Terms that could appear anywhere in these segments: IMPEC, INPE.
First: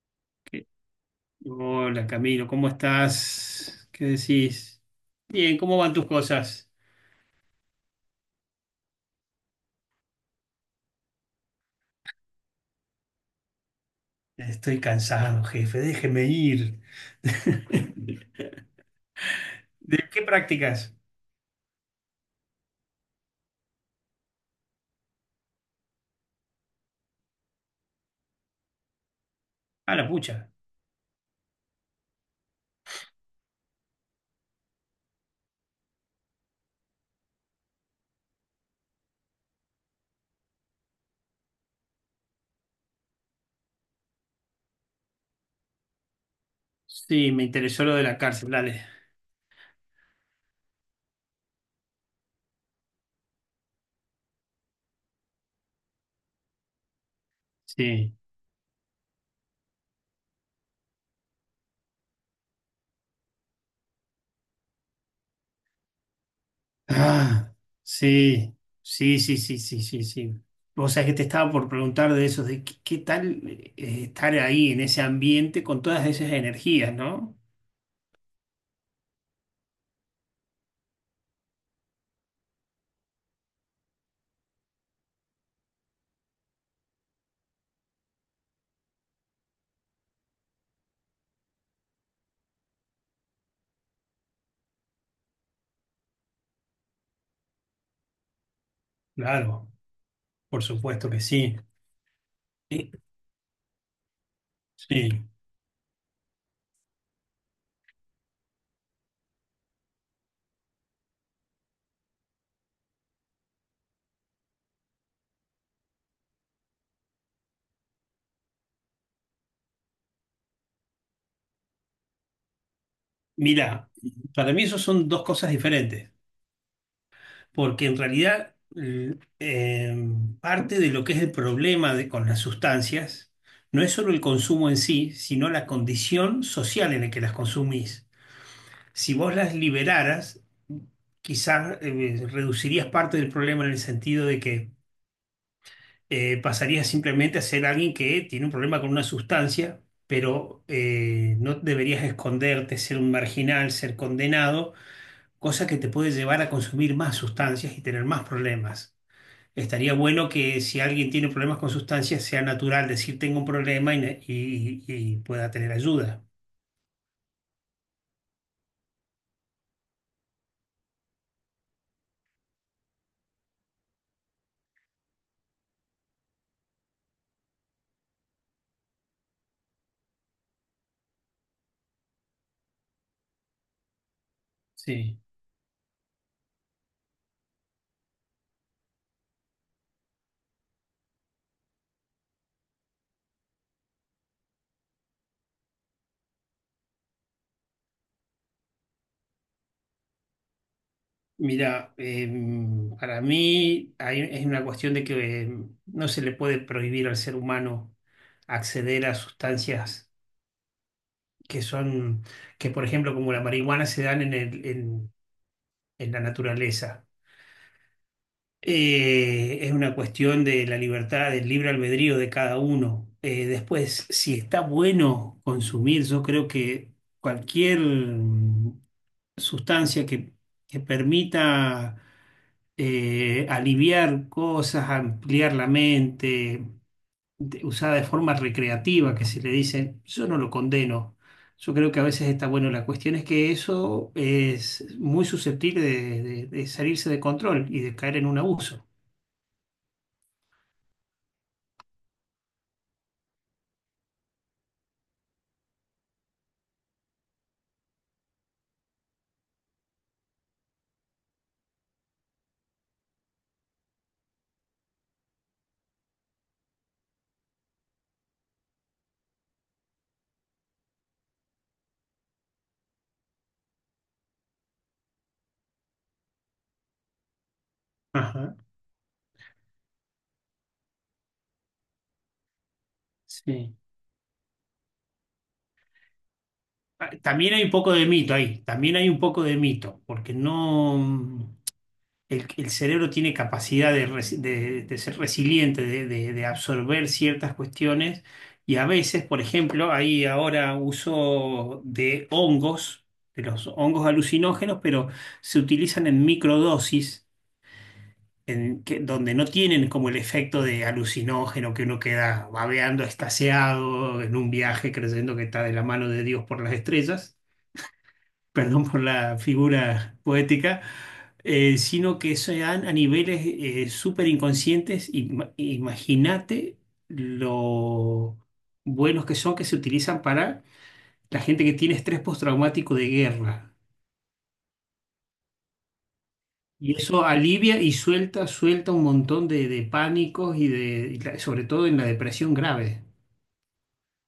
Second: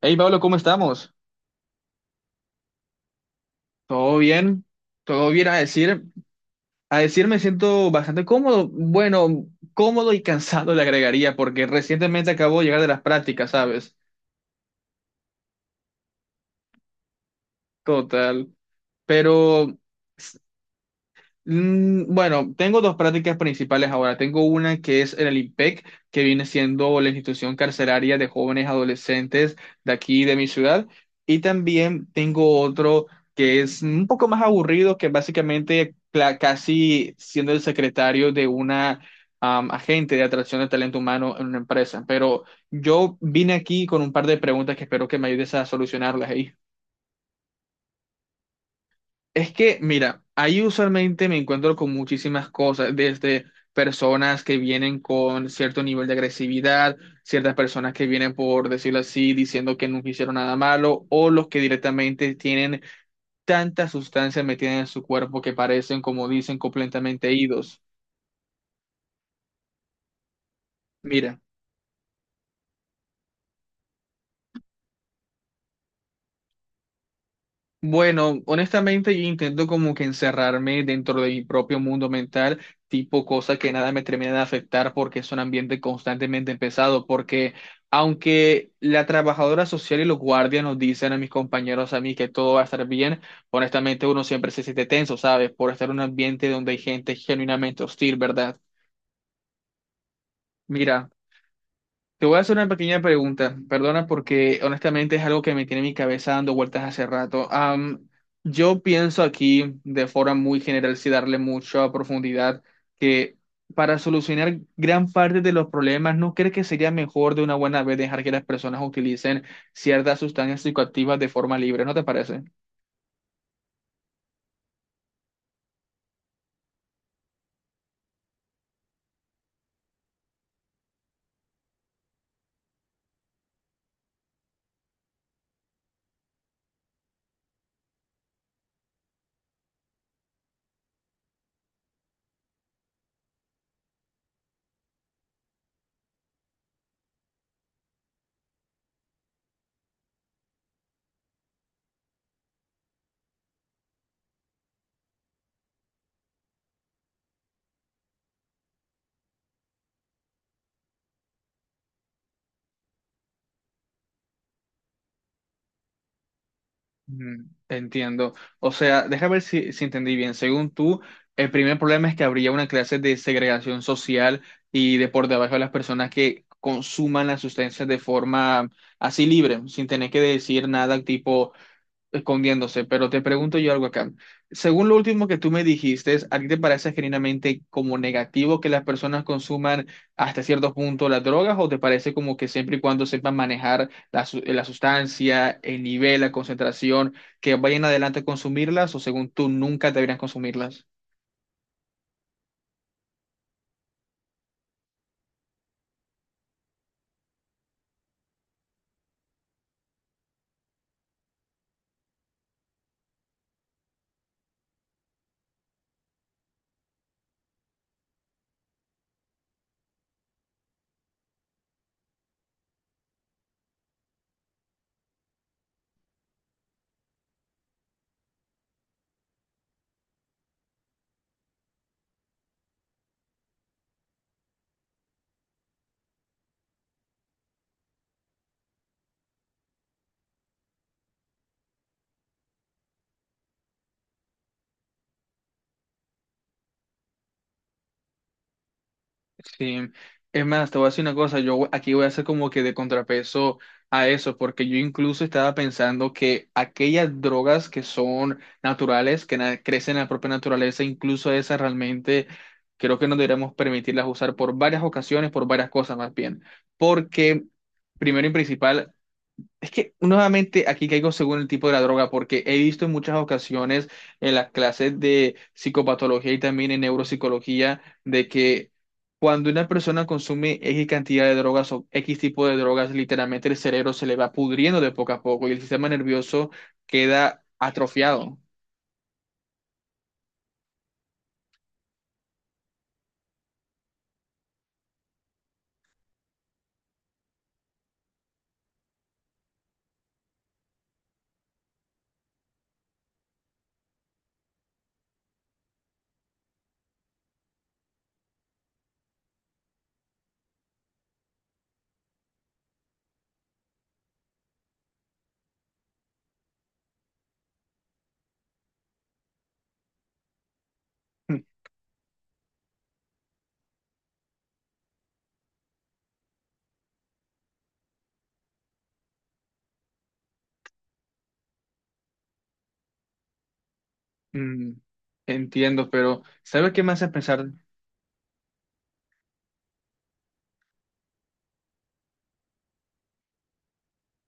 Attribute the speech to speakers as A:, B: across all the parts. A: Hey Pablo, ¿cómo estamos?
B: Hola Camilo, ¿cómo estás? ¿Qué
A: ¿Todo bien?
B: decís?
A: Todo bien a
B: Bien, ¿cómo van
A: decir,
B: tus cosas?
A: a decir, me siento bastante cómodo, bueno, cómodo y cansado le agregaría porque recientemente acabo de llegar de las prácticas, ¿sabes?
B: Estoy cansado, jefe, déjeme ir.
A: Total. Pero
B: ¿De qué prácticas?
A: Mm, Bueno, tengo dos prácticas principales ahora. Tengo una que es el IMPEC, que viene siendo la institución carcelaria de jóvenes adolescentes de
B: Ah, la
A: aquí, de mi
B: pucha.
A: ciudad. Y también tengo otro que es un poco más aburrido, que básicamente casi siendo el secretario de una agente de atracción de talento humano en una empresa. Pero yo vine aquí con un par de preguntas que espero que me ayudes a solucionarlas ahí.
B: Sí, me interesó lo de la cárcel, dale.
A: Es que, mira, ahí usualmente me encuentro con muchísimas cosas, desde personas que vienen con cierto nivel de agresividad, ciertas personas que
B: Sí.
A: vienen, por decirlo así, diciendo que nunca hicieron nada malo, o los que directamente tienen tanta sustancia metida en su cuerpo que parecen, como dicen, completamente
B: Ah,
A: idos.
B: sí, sí, sí, sí, sí, sí, sí. Vos sabés que te
A: Mira.
B: estaba por preguntar de eso, de qué, qué tal estar ahí en ese ambiente con todas esas energías, ¿no?
A: Bueno, honestamente yo intento como que encerrarme dentro de mi propio mundo mental, tipo cosa que nada me termina de afectar porque es un ambiente constantemente pesado, porque aunque la trabajadora social y los guardias nos dicen a mis compañeros, a mí que todo va a estar bien, honestamente uno siempre se siente tenso, ¿sabes? Por estar en un ambiente donde hay gente genuinamente hostil, ¿verdad?
B: Claro, por
A: Mira.
B: supuesto que sí.
A: Te voy a hacer una
B: Sí.
A: pequeña pregunta, perdona porque honestamente es
B: Sí.
A: algo que me tiene mi cabeza dando vueltas hace rato. Yo pienso aquí de forma muy general, sin darle mucha profundidad, que para solucionar gran parte de los problemas, ¿no crees que sería mejor de una buena vez dejar que las personas utilicen ciertas sustancias psicoactivas de forma libre? ¿No te parece?
B: Mira, para mí eso son dos cosas diferentes, porque en realidad parte de lo que es el problema con las sustancias no es solo el consumo en sí, sino la condición social en la que las consumís. Si vos las liberaras, quizás reducirías parte del problema en el sentido de que pasarías simplemente a ser alguien que tiene un problema con una sustancia, pero no deberías esconderte, ser un marginal, ser condenado, cosa que te puede llevar a consumir más sustancias y tener más problemas. Estaría bueno que si alguien tiene problemas con sustancias sea natural decir tengo un problema y pueda tener ayuda.
A: Entiendo. O sea, déjame ver si entendí bien. Según tú, el primer problema es que habría una clase de segregación social y de por debajo de las personas que consuman las sustancias de forma así libre, sin tener que decir nada tipo, escondiéndose, pero te pregunto yo algo acá. Según lo
B: Sí.
A: último que tú me dijiste, ¿a ti te parece genuinamente como negativo que las personas consuman hasta cierto punto las drogas o te parece como que siempre y cuando sepan manejar la, la sustancia, el nivel, la concentración, que vayan adelante a consumirlas o según tú nunca deberían consumirlas?
B: Mira, para mí es una cuestión de que no se le puede prohibir al ser humano acceder a sustancias que son, que por ejemplo como la marihuana se dan en en la naturaleza. Es una cuestión de la libertad, del libre albedrío de cada uno. Después, si está bueno consumir, yo creo que cualquier sustancia que permita aliviar cosas, ampliar la mente, usada de forma recreativa, que se le dice, yo no lo condeno. Yo creo que a veces está bueno. La cuestión es que eso es muy susceptible de salirse de control y de caer en un abuso.
A: Sí, es más, te voy a decir una cosa, aquí voy a hacer como que de contrapeso a eso, porque yo incluso estaba pensando que aquellas drogas que son naturales, que crecen en la propia naturaleza, incluso esas realmente creo que no deberíamos permitirlas usar por varias ocasiones, por varias cosas más bien, porque primero y principal, es que nuevamente aquí caigo según el tipo de la droga, porque he visto en muchas ocasiones en las clases de psicopatología y también en neuropsicología de
B: Ajá.
A: que cuando una persona consume X cantidad de drogas o X tipo de drogas, literalmente el
B: Sí.
A: cerebro se le va pudriendo de poco a poco y el sistema nervioso
B: Ah,
A: queda
B: también hay un poco de mito
A: atrofiado.
B: ahí, también hay un poco de mito, porque no, el cerebro tiene capacidad de ser resiliente, de absorber ciertas cuestiones, y a veces, por ejemplo, hay ahora uso de hongos, de los hongos alucinógenos, pero se utilizan en microdosis, donde no tienen como el efecto de alucinógeno que uno queda babeando, estaseado en un viaje creyendo que está de la mano de Dios por las estrellas. Perdón por la figura poética. Sino que sean a niveles súper inconscientes. Imagínate lo buenos que son que se utilizan para la gente que tiene estrés postraumático de guerra.
A: Mm, Entiendo, pero ¿sabes qué me
B: Y
A: hace
B: eso
A: pensar?
B: alivia y suelta, suelta un montón de pánicos y de sobre todo en la depresión grave.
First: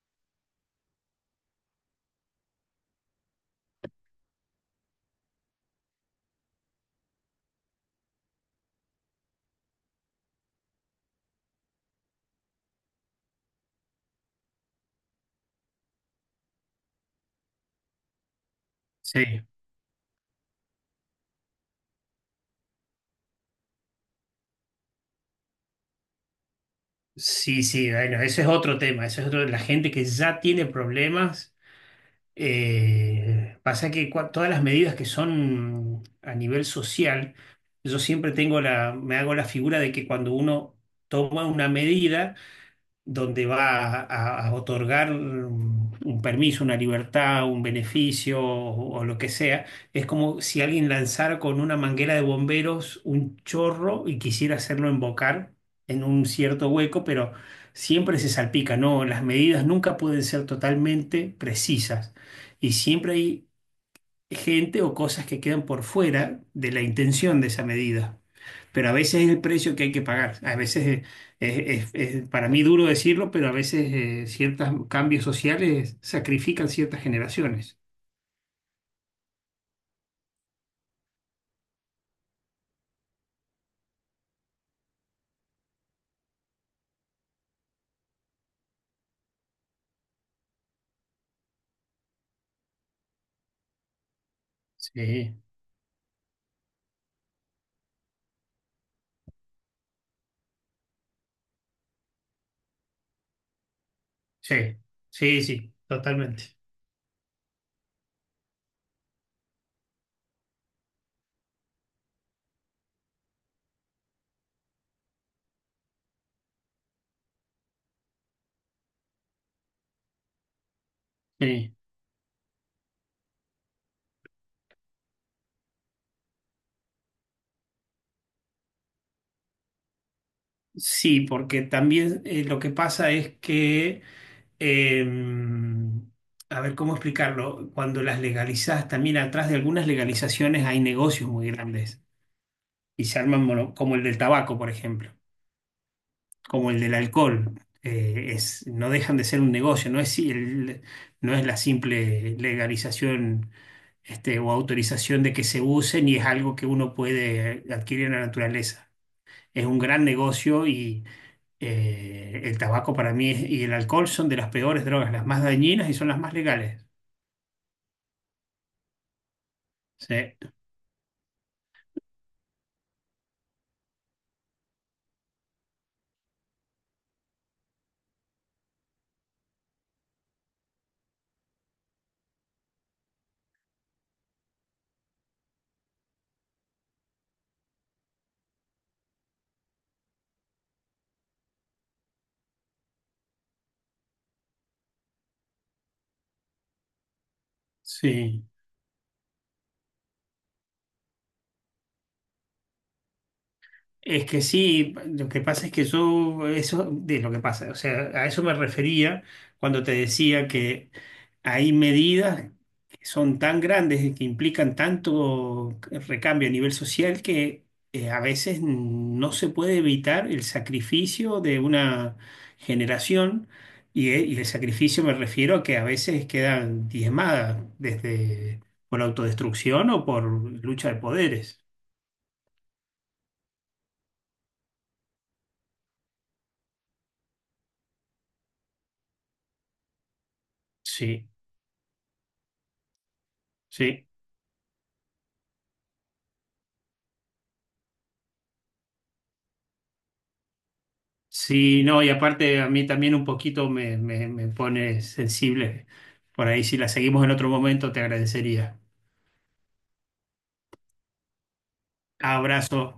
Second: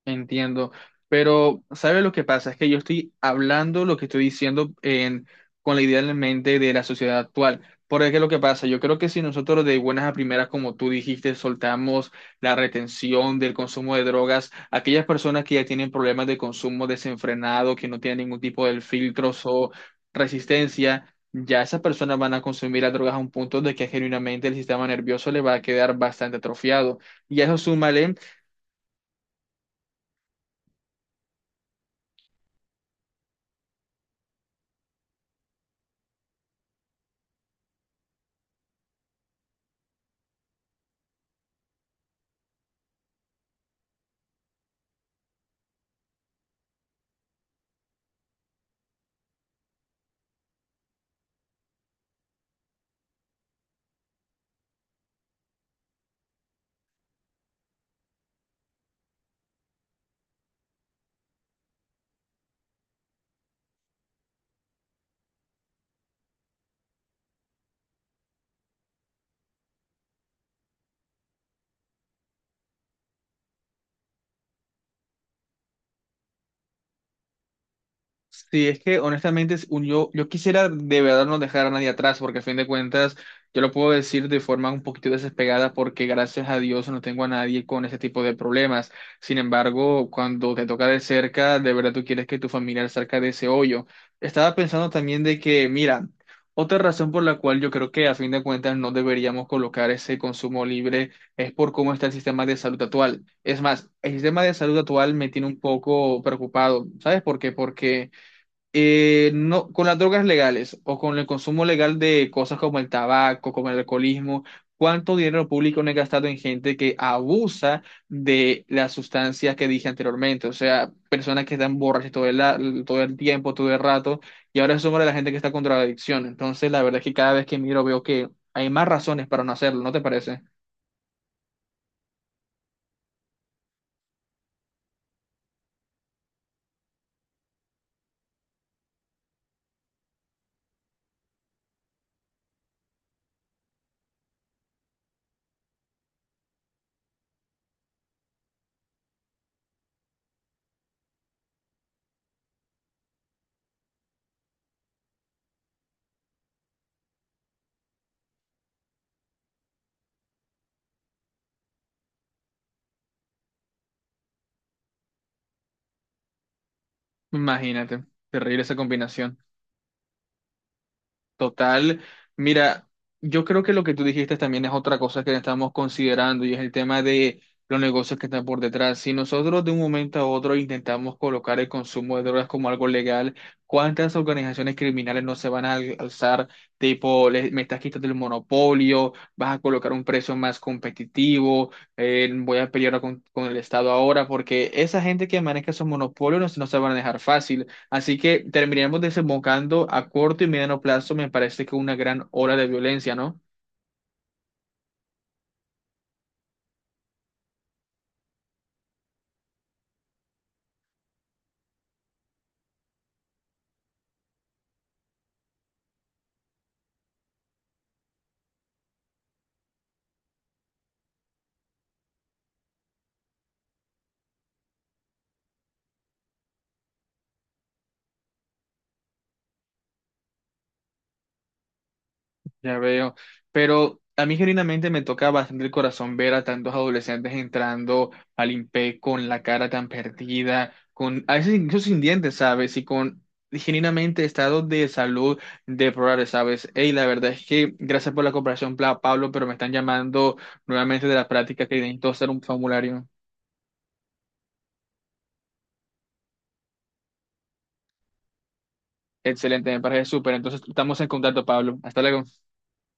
A: Entiendo, pero ¿sabe lo que pasa? Es que yo estoy hablando lo que estoy con la idea en la mente de la sociedad actual. Porque ¿qué es lo que pasa? Yo creo que si nosotros de buenas a primeras, como tú dijiste, soltamos la retención del consumo de drogas, aquellas personas que ya tienen problemas de consumo desenfrenado, que no tienen ningún tipo de
B: Sí,
A: filtros o resistencia, ya esas personas van a consumir las drogas a un punto de que genuinamente el sistema nervioso le va a quedar bastante atrofiado. Y a eso
B: sí, sí,
A: súmale.
B: bueno, ese es otro tema, ese es otro, la gente que ya tiene problemas. Pasa que todas las medidas que son a nivel social, yo siempre tengo la, me hago la figura de que cuando uno toma una medida, donde a otorgar un permiso, una libertad, un beneficio o lo que sea. Es como si alguien lanzara con una manguera de bomberos un chorro y quisiera hacerlo embocar en un cierto hueco, pero siempre se salpica, ¿no? Las medidas nunca pueden ser totalmente precisas y siempre hay gente o cosas que quedan por fuera de la intención de esa medida, pero a veces es el precio que hay que pagar. A veces es, para mí duro decirlo, pero a veces ciertos cambios sociales sacrifican ciertas generaciones.
A: Sí, es que honestamente yo quisiera de verdad no dejar a nadie atrás, porque a fin de cuentas yo lo puedo decir de forma un poquito despegada, porque gracias a Dios no tengo a nadie con ese tipo de problemas. Sin embargo, cuando te toca de cerca, de verdad tú quieres que tu familiar salga de ese hoyo. Estaba pensando también
B: Sí,
A: de que, mira, otra razón por la cual yo creo que a fin de cuentas no deberíamos colocar ese consumo libre es por cómo está el sistema de salud actual. Es más, el sistema de salud
B: sí,
A: actual me
B: sí,
A: tiene un
B: sí,
A: poco
B: totalmente.
A: preocupado. ¿Sabes por qué? Porque no, con las drogas legales o con el consumo legal de cosas como el tabaco, como el alcoholismo, ¿cuánto dinero público no he gastado en gente que abusa de las sustancias que dije anteriormente? O sea, personas que
B: Sí,
A: están borrachas todo el tiempo, todo el rato, y ahora somos de la gente que está con drogadicción. Entonces, la verdad es que cada vez que miro veo que hay más razones para no hacerlo, ¿no te parece?
B: sí, porque también lo que pasa es que, em, a ver, ¿cómo explicarlo? Cuando las legalizas, también atrás de algunas legalizaciones hay negocios muy grandes y se arman como el del tabaco, por ejemplo, como el del alcohol. Es, no dejan de ser un negocio, no es la simple legalización, este, o autorización de que se use, ni es algo que uno puede adquirir en la naturaleza. Es un gran negocio y el tabaco para mí y el alcohol son de las peores drogas, las más dañinas y son las más legales.
A: Imagínate, terrible esa combinación.
B: Sí,
A: Total, mira, yo creo que lo que tú dijiste también es otra cosa que estamos considerando y es el tema de los negocios que están por detrás. Si nosotros de un momento a otro intentamos colocar el consumo de drogas como algo legal, ¿cuántas organizaciones criminales no se van a alzar? Tipo, me estás quitando el monopolio, vas a colocar un precio más competitivo, voy a pelear con el Estado ahora, porque esa gente que maneja esos monopolios no, no se van a dejar fácil. Así que
B: sí.
A: terminaremos desembocando a corto y mediano plazo, me parece que una gran ola de violencia, ¿no?
B: Es que sí, lo que pasa es que yo, eso de lo que pasa, o sea, a eso me refería cuando te decía que hay medidas que son tan grandes y que implican tanto recambio a nivel social que a veces no se puede evitar el sacrificio de una generación y el sacrificio me refiero a que a veces quedan diezmadas desde por autodestrucción o por lucha de poderes.
A: Ya veo. Pero a mí genuinamente me toca bastante el corazón ver a tantos adolescentes entrando al INPE con la cara tan perdida, con
B: Sí,
A: a veces incluso sin dientes, ¿sabes? Y con
B: sí.
A: genuinamente estados de salud deplorables, ¿sabes? Ey, la verdad es que gracias por la cooperación, Pablo, pero me están llamando nuevamente de la práctica que
B: Sí, no,
A: necesito
B: y
A: hacer un
B: aparte a mí
A: formulario.
B: también un poquito me pone sensible. Por ahí, si la seguimos en otro momento, te agradecería.
A: Excelente, me parece súper. Entonces estamos en contacto, Pablo. Hasta luego.
B: Abrazo.